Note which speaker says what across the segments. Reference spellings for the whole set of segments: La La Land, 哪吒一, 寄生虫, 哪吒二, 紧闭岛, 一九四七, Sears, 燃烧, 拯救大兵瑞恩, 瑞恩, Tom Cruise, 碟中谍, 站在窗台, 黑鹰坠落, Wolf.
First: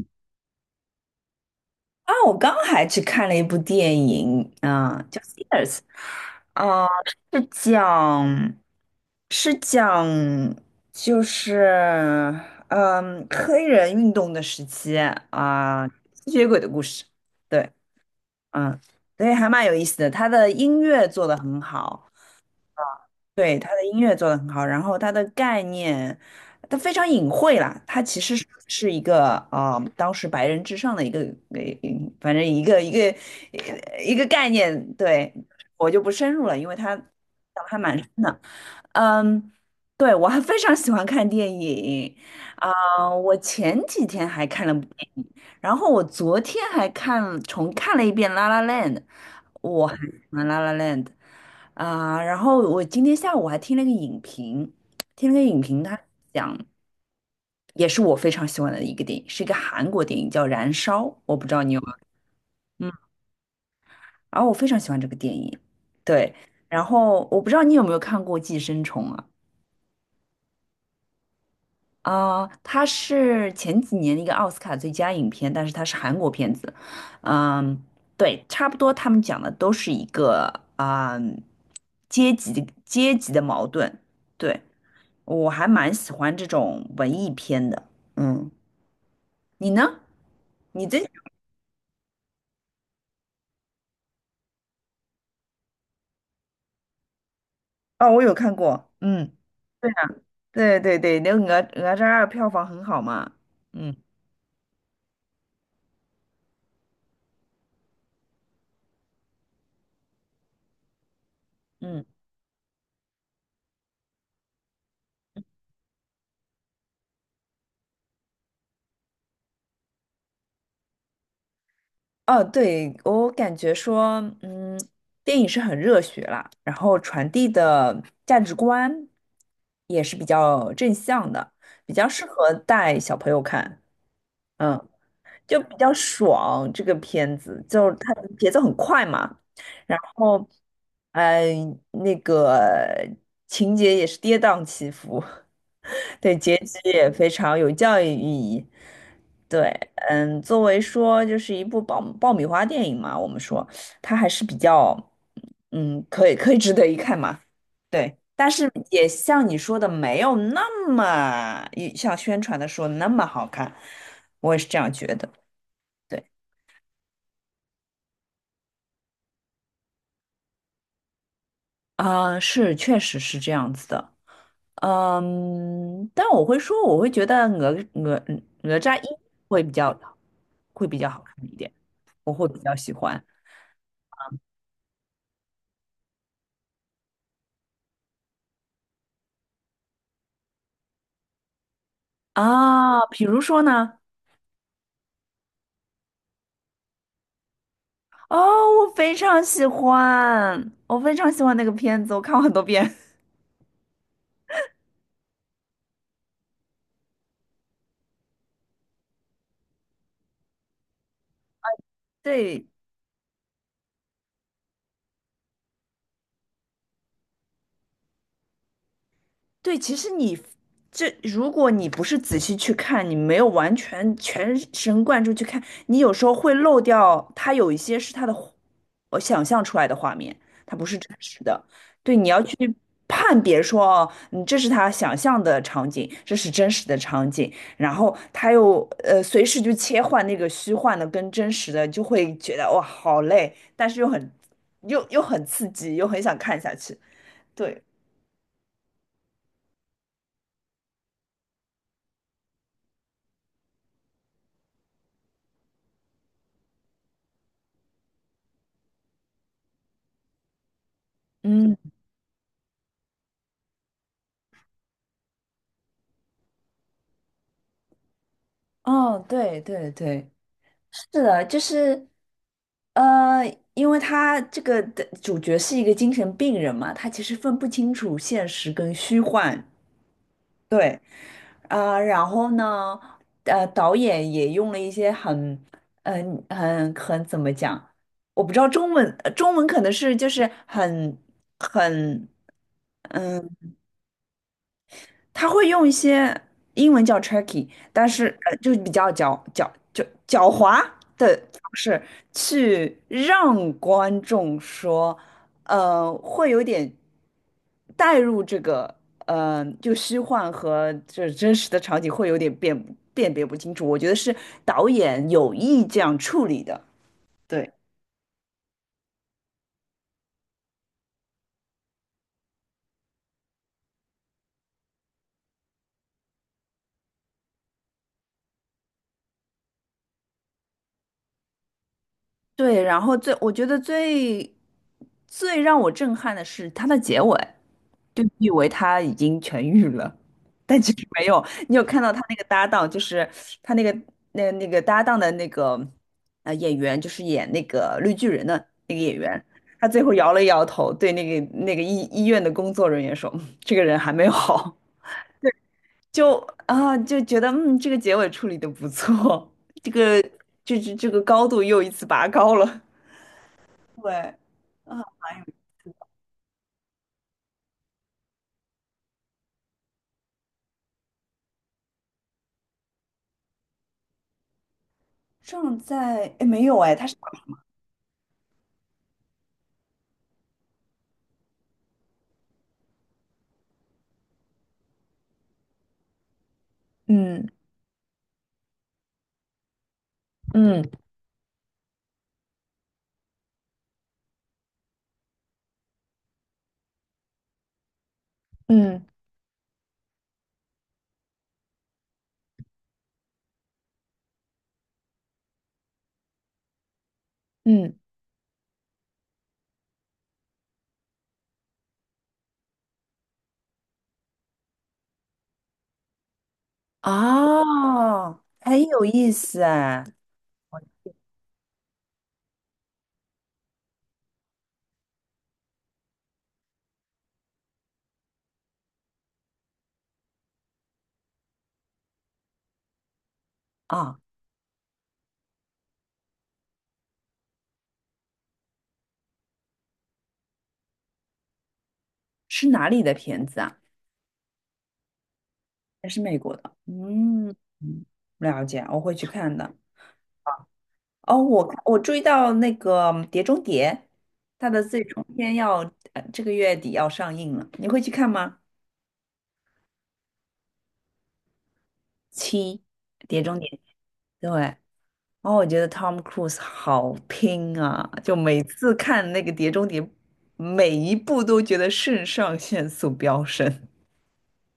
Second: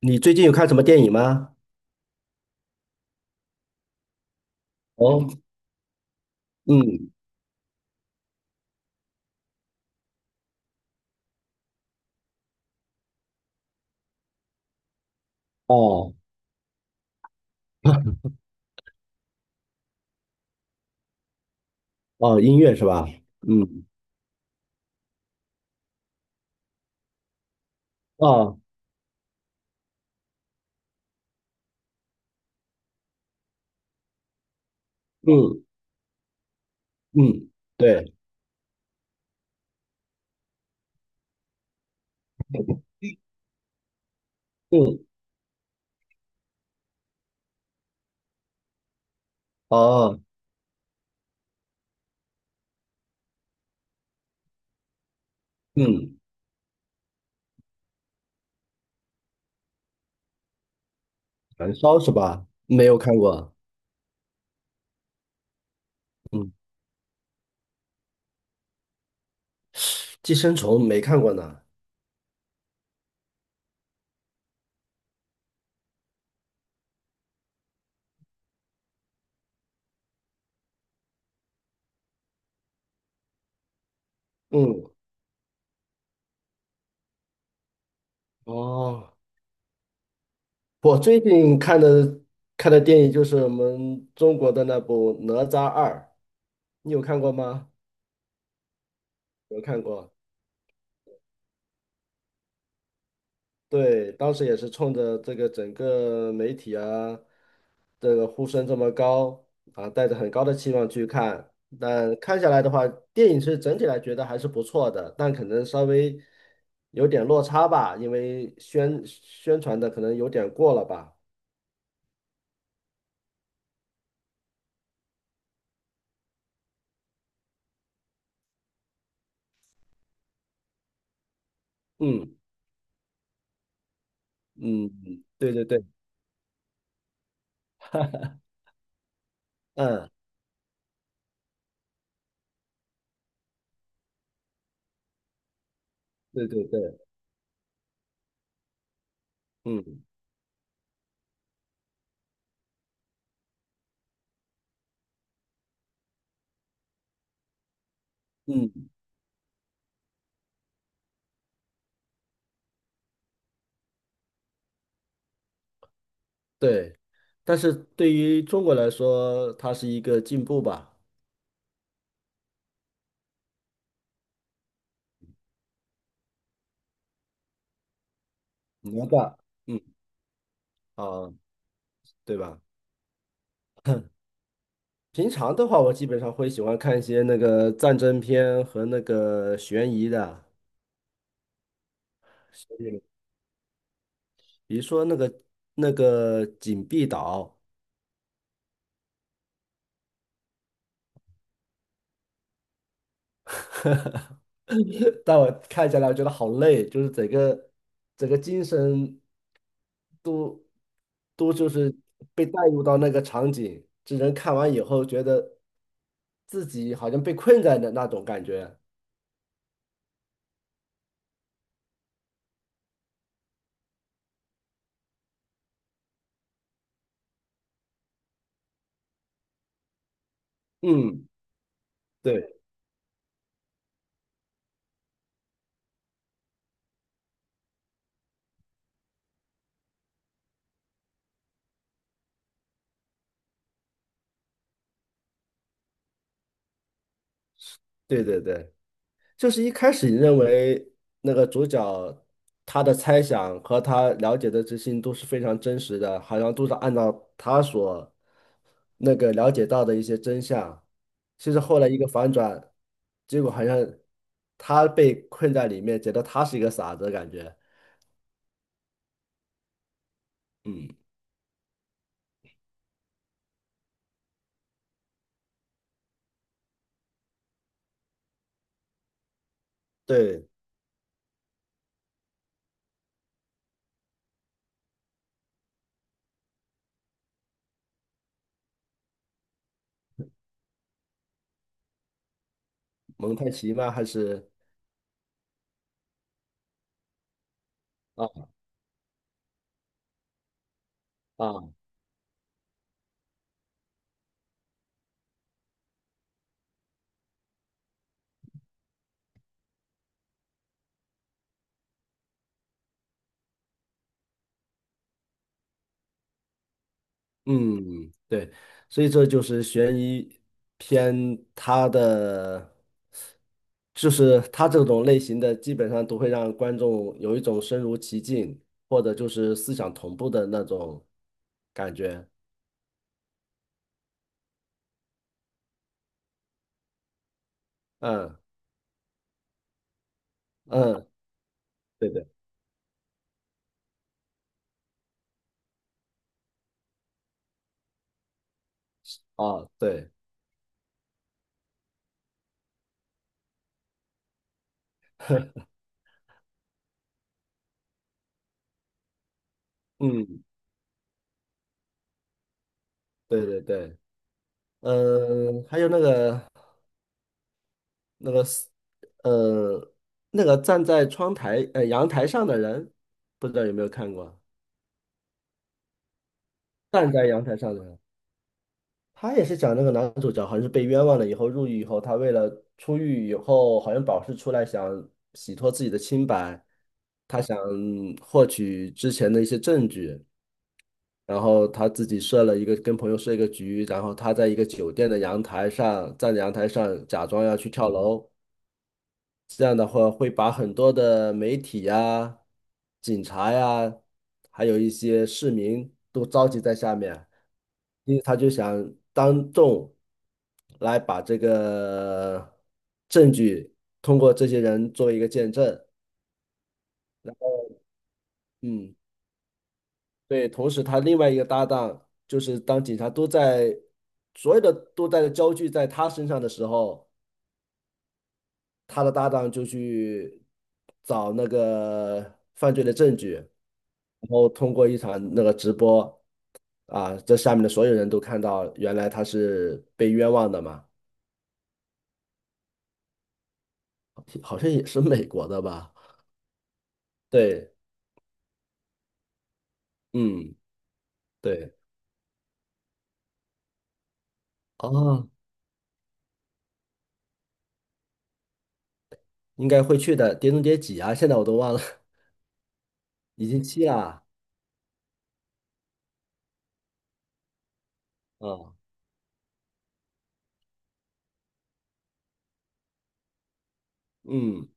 Speaker 1: 你最近有看什么电影吗？
Speaker 2: 啊，我刚还去看了一部电影，啊、叫
Speaker 1: 哦，
Speaker 2: 《Sears》，啊、
Speaker 1: 嗯，
Speaker 2: 是讲是讲就是嗯黑人运动的时期啊、
Speaker 1: 哦，
Speaker 2: 吸血鬼的故事，对，嗯，所以还蛮有意思的。他的音乐做得很好，
Speaker 1: 哦，音乐是吧？
Speaker 2: 对，他的
Speaker 1: 嗯，
Speaker 2: 音乐做得很好，然后他的概念，他非常隐晦啦，他其实是
Speaker 1: 哦，
Speaker 2: 是一个啊、当时白人至上的一个，反正一个概念，对，
Speaker 1: 嗯
Speaker 2: 我就不深入了，因为他讲
Speaker 1: 嗯，
Speaker 2: 的还蛮深
Speaker 1: 对，
Speaker 2: 的。嗯，对，我还非常喜欢看电影啊，我前几天还看了部
Speaker 1: 嗯，
Speaker 2: 电影，然后我昨天还重看了一遍《La La Land》，我很
Speaker 1: 哦，
Speaker 2: 喜欢《La La Land》啊，然后我今天下午还听了个影评，他
Speaker 1: 嗯，
Speaker 2: 讲也是我非常喜欢的一个电影，是一个韩国电影叫《燃烧》，我不知道你
Speaker 1: 燃
Speaker 2: 有没
Speaker 1: 烧是吧？没
Speaker 2: 有，嗯，
Speaker 1: 有看过，
Speaker 2: 然后我非常喜欢这个电影，对，
Speaker 1: 嗯，
Speaker 2: 然后我不知道你有没有看过《寄生虫》啊？
Speaker 1: 寄生虫没看过呢。
Speaker 2: 啊、它是前几年的一个奥斯卡最佳影片，但是它是韩国片子。嗯，对，差不多他们讲的都是一个啊、阶级的矛盾。对，
Speaker 1: 嗯，
Speaker 2: 我还蛮喜欢这种文艺片的。嗯，
Speaker 1: 哦，
Speaker 2: 你呢？你
Speaker 1: 我
Speaker 2: 这
Speaker 1: 最 近看的电影就是我们中国的那部《哪吒二》，你有看过吗？
Speaker 2: 哦，我有看过。嗯，
Speaker 1: 有看过。
Speaker 2: 对对对对，那个《哪吒二》票房很好嘛。嗯
Speaker 1: 对，当时也是冲着这个整个媒体啊，这个呼声这么高啊，带着很高的期望去看。
Speaker 2: 嗯。
Speaker 1: 但看下来的话，电影是整体来觉得还是不错的，但可能稍微有点落差吧，因为宣传的可能有点过了吧。
Speaker 2: 哦，对，我感觉说，嗯，电影是很热血啦，然后传递的价值观也是比较正向的，比较适
Speaker 1: 嗯
Speaker 2: 合带小朋友看，
Speaker 1: 嗯，
Speaker 2: 嗯，
Speaker 1: 嗯对
Speaker 2: 就
Speaker 1: 对
Speaker 2: 比
Speaker 1: 对，
Speaker 2: 较爽。这个片子就它节奏很快嘛，然
Speaker 1: 嗯，
Speaker 2: 后，呃，那个情节也是跌宕起伏，对，
Speaker 1: 对
Speaker 2: 结
Speaker 1: 对
Speaker 2: 局
Speaker 1: 对，
Speaker 2: 也非常有教育意义。对，
Speaker 1: 嗯
Speaker 2: 嗯，作为说就是一部爆米花电影嘛，我们说它还是比较，嗯，可以值得一看嘛。对，但是
Speaker 1: 嗯，
Speaker 2: 也像你说的，没有那么像宣传的说那么好看，我也是这样觉得。对，
Speaker 1: 对。但是对于中国来说，它是一个进步吧。
Speaker 2: 啊、是，确实是这样子的。嗯，但我会说，我会觉得哪吒一
Speaker 1: 哪吒
Speaker 2: 会比
Speaker 1: 嗯
Speaker 2: 较会比较好
Speaker 1: 啊，
Speaker 2: 看一点，我
Speaker 1: 对
Speaker 2: 会比
Speaker 1: 吧？
Speaker 2: 较喜欢
Speaker 1: 平常的话，我基本上会喜欢看一些那个战争片和那个悬疑的，
Speaker 2: 啊。比如说呢？
Speaker 1: 比如说那个《紧闭岛》，
Speaker 2: 哦，我非常喜欢那个片子，我看过很多遍。
Speaker 1: 但我看下来我觉得好累，就是整个精神都就是 被带
Speaker 2: 对，
Speaker 1: 入到那个场景，这人看完以后觉得自己好像被困在那种感觉。
Speaker 2: 对，其实如果你不是仔细去看，你没有完全全神贯注去看，你有时候会漏掉它有一些是它的我想象出来的画面，它不是真
Speaker 1: 嗯，
Speaker 2: 实的。对，你要去
Speaker 1: 对
Speaker 2: 判别说，哦，你这是他想象的场景，这是真实的场景，然后他又随时就切换那个虚幻的跟真实的，就会觉得哇好累，但是又很刺激，又很想看下去。对，
Speaker 1: 对对对。就是一开始你认为那个主角他的猜想和他了解的这些都是非常真实的，好像都是按照他所那个了解到的一些真相。其实
Speaker 2: 嗯。
Speaker 1: 后来一个反转，结果好像他被困在里面，觉得他是一个傻子，的感觉。
Speaker 2: 哦，对对对，
Speaker 1: 嗯，
Speaker 2: 是的，就是，呃，因为他这个的主角是一个精神病人嘛，他其实分不清楚现实跟虚幻。
Speaker 1: 对，
Speaker 2: 对，啊、然后呢，导演也用了一些很，很怎么讲，我不知道中文，中文可能是就是很。
Speaker 1: 蒙太
Speaker 2: 嗯。
Speaker 1: 奇吗？还是
Speaker 2: 他会用一些英文叫 tricky，但是
Speaker 1: 啊
Speaker 2: 就是比较狡猾的方
Speaker 1: 啊？
Speaker 2: 式去让观众说，会有点带入这个，就虚幻和这真实的场景会有点辨别不清楚。我觉得是导演有意这样处理的。对。
Speaker 1: 嗯，对，所以这就是悬疑片，它的就是它这种类型的，基本上都会让观众有一种身如其境，或者就是思想同步的那种感觉。
Speaker 2: 对，然后我觉得最让我震撼的是它的结尾，就你
Speaker 1: 嗯
Speaker 2: 以为他已经痊愈了，但其实
Speaker 1: 嗯，
Speaker 2: 没有。你有看
Speaker 1: 对
Speaker 2: 到他
Speaker 1: 对，
Speaker 2: 那个搭档，就是他那个那个搭档的那个演员，就是演那个绿巨人的那个演员，
Speaker 1: 啊
Speaker 2: 他最
Speaker 1: 对，
Speaker 2: 后摇了摇头，对那个医院的工作人员说：这个人还没有好。”就啊就觉得这个结尾处理的不错，这个
Speaker 1: 嗯
Speaker 2: 这个高度又一次拔高了。
Speaker 1: 对对对，
Speaker 2: 对，啊，
Speaker 1: 嗯，还有那个那个是呃那个站在窗台呃阳台上的人，不知道有没有看过？
Speaker 2: 正在，哎，没有哎，他
Speaker 1: 站
Speaker 2: 是，
Speaker 1: 在阳台上的人。他也是讲那个男主角好像是被冤枉了以后入狱以后，他为了出狱以后好像保释出来，想洗脱自己的清白，他
Speaker 2: 嗯
Speaker 1: 想获取之前的一些证据，
Speaker 2: 嗯
Speaker 1: 然后他自己设了一个跟朋友设一个局，然后他在一个酒店的阳台上站在阳台上假装要去跳楼，
Speaker 2: 嗯
Speaker 1: 这样的话会把很多的媒体呀、警察呀，还有一些市民都召集在下面。
Speaker 2: 嗯，
Speaker 1: 因为他就想当众来把这个证据通过这些人做一个见证。
Speaker 2: 啊，很
Speaker 1: 嗯，
Speaker 2: 有意思哎，
Speaker 1: 对。同时，他另外一个搭档就是当警察都在所有的都在焦聚在他身上的时候，他的搭档就去找那个犯罪的证据，然
Speaker 2: 啊，
Speaker 1: 后通过一场那个直播啊，这下面的所有人都看到，原来他是被冤枉的嘛，
Speaker 2: 是哪里的片子啊？
Speaker 1: 好像也是美国的吧。
Speaker 2: 还是美国的？嗯，
Speaker 1: 对，
Speaker 2: 嗯了解，我会去看的。
Speaker 1: 嗯，
Speaker 2: 哦，
Speaker 1: 对，
Speaker 2: 我注意到那个碟中谍》，它的最终
Speaker 1: 哦，
Speaker 2: 篇要，这个月底要上映了，你会去看吗？
Speaker 1: 应该会去的。碟中谍几啊？现在我都忘了，
Speaker 2: 七，《碟
Speaker 1: 已
Speaker 2: 中
Speaker 1: 经
Speaker 2: 谍》，
Speaker 1: 七了啊。
Speaker 2: 对，然后我觉得 Tom Cruise 好拼啊，就每
Speaker 1: 啊
Speaker 2: 次看那个《碟中谍》，每一部都觉得肾上腺素飙升。
Speaker 1: 嗯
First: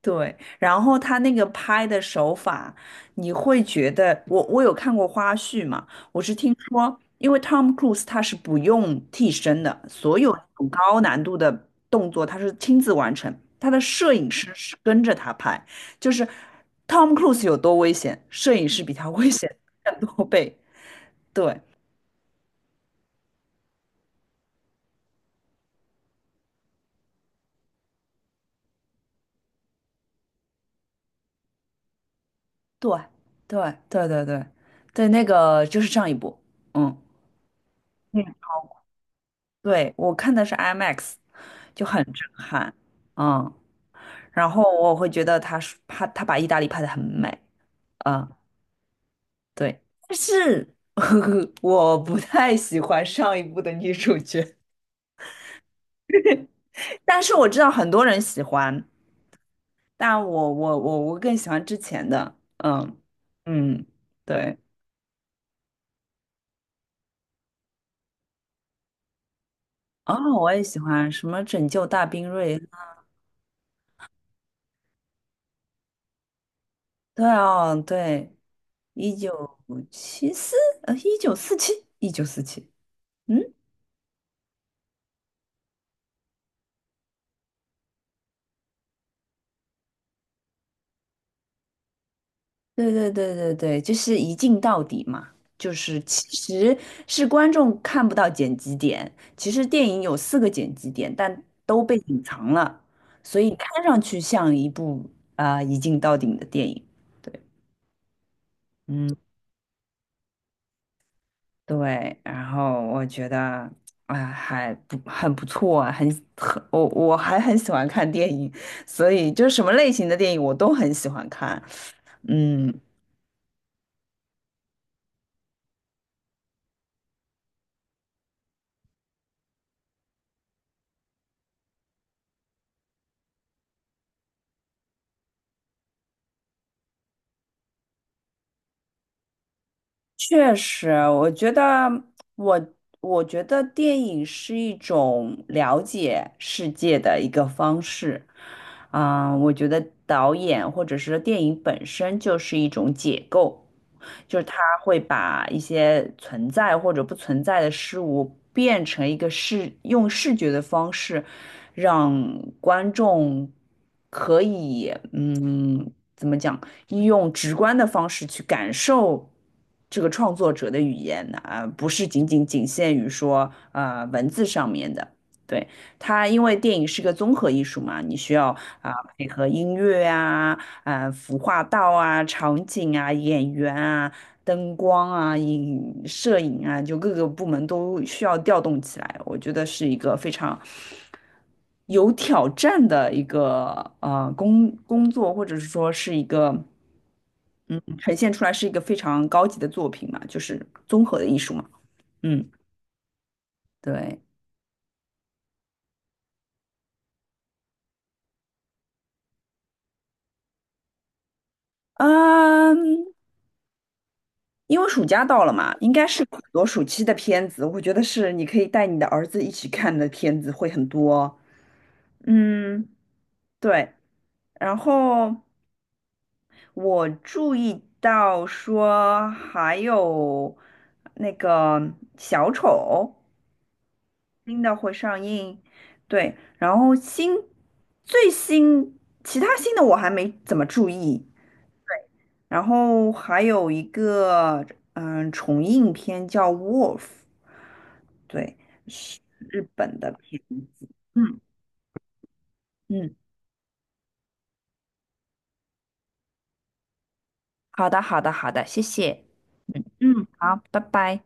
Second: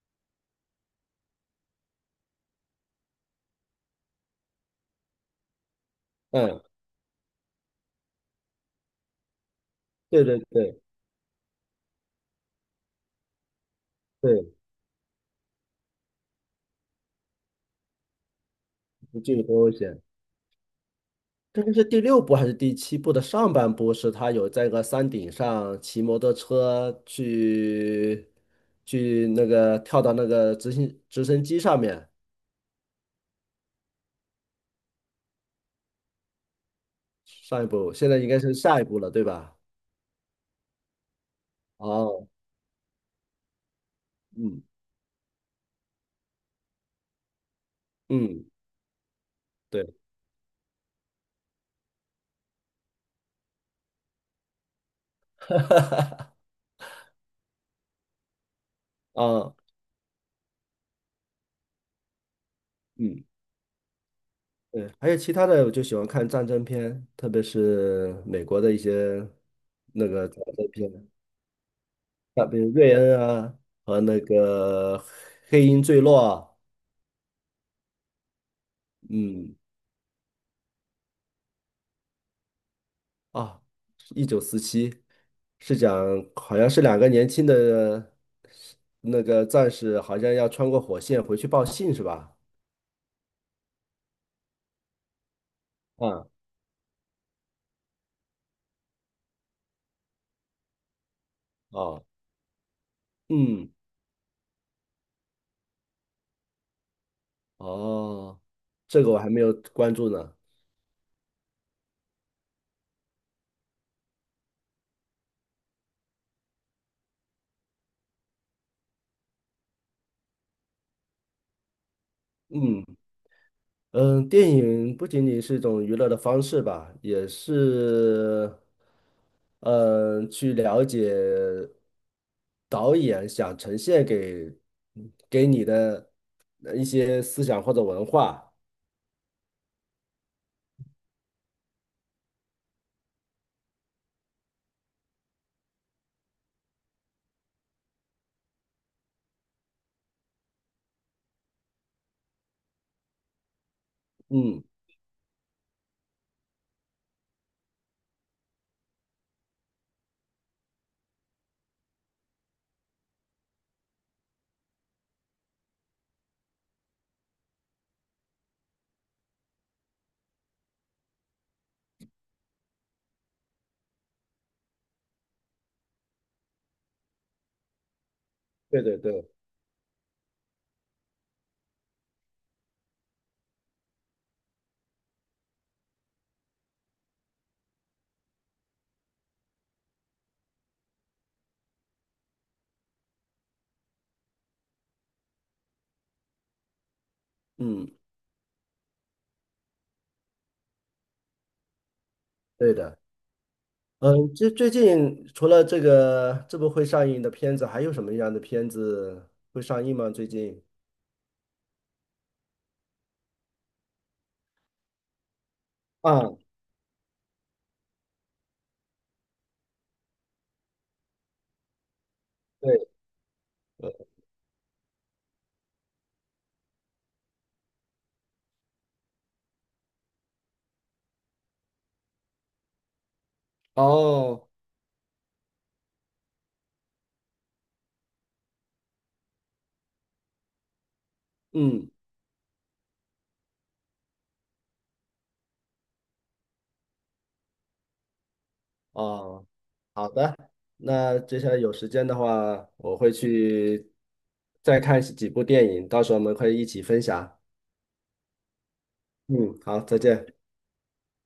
Speaker 2: 对，然后他那个拍的手法，你会觉得我有看过花絮嘛？我是听
Speaker 1: 嗯，
Speaker 2: 说，因为 Tom Cruise 他是不用替身的，所
Speaker 1: 对
Speaker 2: 有
Speaker 1: 对
Speaker 2: 那种
Speaker 1: 对
Speaker 2: 高难度的动作他是亲自完成，他的摄影师
Speaker 1: 对，
Speaker 2: 是跟着他拍，就是 Tom Cruise 有多危险，摄影师比他
Speaker 1: 不
Speaker 2: 危
Speaker 1: 记得
Speaker 2: 险
Speaker 1: 多危险。
Speaker 2: 更多倍。对，
Speaker 1: 这个是第六部还是第七部的上半部？是他有在个山顶上骑摩托车去那个跳到那个直升机上面。
Speaker 2: 对对对对对对，那个就是上一部，嗯，
Speaker 1: 上一部，现在
Speaker 2: 嗯，
Speaker 1: 应该是下一部了，对吧？
Speaker 2: 对，我看的是 IMAX，就很
Speaker 1: 哦，
Speaker 2: 震撼，嗯，然
Speaker 1: 嗯
Speaker 2: 后我会觉得他是他他把意大利拍的很美，嗯，
Speaker 1: 嗯，
Speaker 2: 对，
Speaker 1: 对，
Speaker 2: 但是 我不太喜欢上一部的女主角，但是我知道很多人喜欢，
Speaker 1: 啊，
Speaker 2: 但我更喜欢之前的，嗯
Speaker 1: 嗯。
Speaker 2: 嗯，对，
Speaker 1: 对，还有其他的，我就喜欢看战争片，特别是美国的一些那
Speaker 2: 哦，
Speaker 1: 个战
Speaker 2: 我也
Speaker 1: 争
Speaker 2: 喜
Speaker 1: 片，
Speaker 2: 欢什么拯救大兵
Speaker 1: 啊，
Speaker 2: 瑞
Speaker 1: 比
Speaker 2: 恩，
Speaker 1: 如瑞恩啊和那个黑鹰坠落啊
Speaker 2: 对哦，对。一
Speaker 1: 嗯
Speaker 2: 九七四，一九四七，嗯，
Speaker 1: 啊，1947是讲好像是两个年轻的那个战士，好像要穿过火线回去报信是吧？
Speaker 2: 对对对对对，就是一镜到底嘛，就是
Speaker 1: 啊，
Speaker 2: 其实是观众看不到剪辑点，其实电影有四个剪辑点，但都被
Speaker 1: 哦，
Speaker 2: 隐藏了，所以
Speaker 1: 嗯，
Speaker 2: 看上去像一部啊、一镜到底的电影，对，
Speaker 1: 哦，这
Speaker 2: 嗯。
Speaker 1: 个我还没有关注呢，
Speaker 2: 对，然后我觉得，哎，还不很不错啊，很，我还很喜欢看电影，所以就什么类型的电影我都很喜欢看。嗯，
Speaker 1: 嗯。嗯，电影不仅仅是一种娱乐的方式吧，也是，嗯，去了解导演想呈现给你的一些思想或者文化。
Speaker 2: 确实，我觉得我电影是一种了解世界的一个方式，啊、我觉得导演或者是电影本身就是一种解构，就是它
Speaker 1: 嗯，
Speaker 2: 会把一些存在或者不存在的事物变成一个用视觉的方式，让观众可以，怎么讲？用直观的方式去感受这个创作者的语言啊，不是仅限于说文字上面的。对，它因为电影是个综合艺术嘛，你需要
Speaker 1: 对
Speaker 2: 啊、
Speaker 1: 对
Speaker 2: 配
Speaker 1: 对，
Speaker 2: 合音乐啊、服化道啊、场景啊、演员啊、灯光啊、摄影啊，就各个部门都需要调动起来。我觉得是一个非常有挑战的一个工作，或者是说是一个嗯，
Speaker 1: 嗯，
Speaker 2: 呈现出来是一个非常高级的作品嘛，就是综合的艺术嘛。嗯，
Speaker 1: 对的。
Speaker 2: 对，
Speaker 1: 嗯，这最近除了这个这部会上映的片子，还有什么样的片子会上映吗？最近？
Speaker 2: 嗯，因为暑假到了嘛，应该是
Speaker 1: 啊，
Speaker 2: 有很多暑期的片子，我觉得是你可以带你的儿子一起看的片子会很多。嗯，
Speaker 1: 对，
Speaker 2: 对。然后我注意到说还有那个小丑，
Speaker 1: 哦，
Speaker 2: 新的会上映，对，然后新最新其他新的我还没怎么注意，
Speaker 1: 嗯。
Speaker 2: 然后还有一个重映片叫《Wolf》，对，是
Speaker 1: 哦，
Speaker 2: 日本
Speaker 1: 好
Speaker 2: 的
Speaker 1: 的，
Speaker 2: 片子，
Speaker 1: 那接
Speaker 2: 嗯
Speaker 1: 下来有时间的话，我会
Speaker 2: 嗯，
Speaker 1: 去再看几部电影，到时候我们可以一起分享。
Speaker 2: 好的好的好的，谢谢，
Speaker 1: 嗯，好，
Speaker 2: 嗯
Speaker 1: 再
Speaker 2: 嗯，
Speaker 1: 见。
Speaker 2: 好，拜拜。